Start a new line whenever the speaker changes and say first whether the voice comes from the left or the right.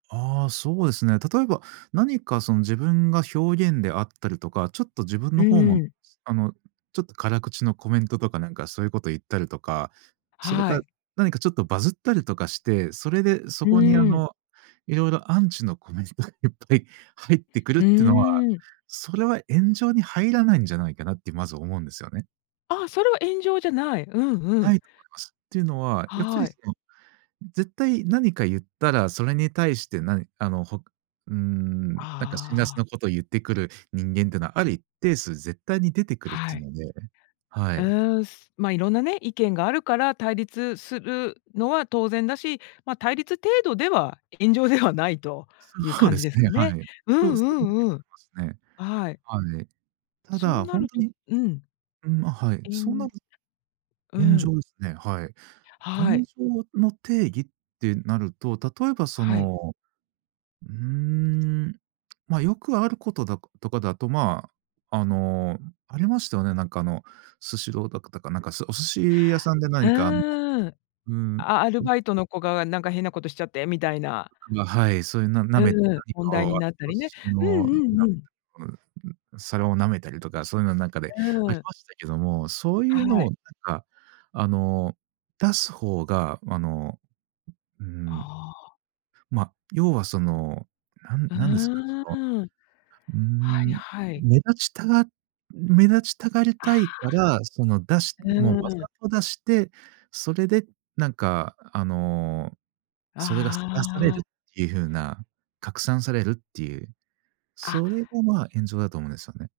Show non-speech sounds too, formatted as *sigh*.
right: ああ、そうですね。例えば何か、その、自分が表現であったりとか、ちょっと自分
left: う
right: の方も
left: ーん。
right: すあの、ちょっと辛口のコメントとかなんか、そういうこと言ったりとか、それか
left: は
right: ら、
left: い。
right: 何かちょっとバズったりとかして、それでそ
left: う
right: こに、あ
left: ーん。
right: の、色々アンチのコメントいっぱい入ってくる
left: う
right: ってのは、
left: ーん。
right: それは炎上に入らないんじゃないかなって、まずは思うんですよね。
left: あ、それは炎上じゃない。うんう
right: な
left: ん。
right: いと思います。ていうのは、やっぱ
left: は
right: り、そ
left: い。
right: の、絶対何か言ったら、それに対して何あの、ほうーん、なんか辛辣
left: あ
right: な
left: あ。
right: ことを言ってくる人間ってのは、ある一定数絶対に出てくるっ
left: は
right: ていう
left: い。
right: のね、は
left: う
right: い。
left: ーん、すま、いろんなね、意見があるから対立するのは当然だし、ま、対立程度では炎上ではないという
right: そう
left: 感
right: で
left: じ
right: す
left: です
right: ね、
left: か
right: は
left: ね。
right: い。
left: うん
right: と、そういう
left: うんうん。
right: 風に思いま
left: あ、はい。
right: すね。はい。た
left: そう
right: だ、
left: な
right: ほん
left: る
right: と
left: と
right: に
left: うん。
right: うん、ま、はい。そんな
left: *unintelligible*
right: ず
left: う
right: 炎
left: ん。
right: 上ですね、はい。
left: は
right: 炎
left: い。
right: 上のの定義ってなると、例えばそ
left: はい。
right: の、うーん、ま、よくあることだことかだと、まあ、あの、ありましたよね、なんか、あの、スシローだかだか、なんか、そ、お寿司屋さんで
left: う
right: 何か、あの
left: ーん。
right: うん、う。
left: アアルバイトの子が、なんか、変なことしちゃってみたいな。
right: ん、が、はい、そういうななめ
left: うーん、
right: 何
left: 問
right: か
left: 題に
right: を、
left: なったりね。うんうんうん。
right: *unintelligible* 皿を舐めたりとか、そういうのなんかで
left: う
right: あ
left: ー
right: り
left: ん。
right: ましたけども、そういう
left: は
right: の
left: い。
right: を、なんか、あの、出す方が、あの、うーん、
left: ああ。
right: ま、要はその、なん
left: う
right: なんですか、その、
left: ーん。
right: うー
left: はい
right: ん、
left: はい。
right: 目立ちたが目立ちたがり
left: ああ。
right: たいから、その、出し
left: う
right: もう、わ
left: ー
right: ざ
left: ん。
right: と出して、それで、なんか、あの、それが晒され
left: あ
right: る
left: あ。
right: っていう風な、拡散されるっていう、
left: あ。
right: それが、ま、炎上だと思うんですよね。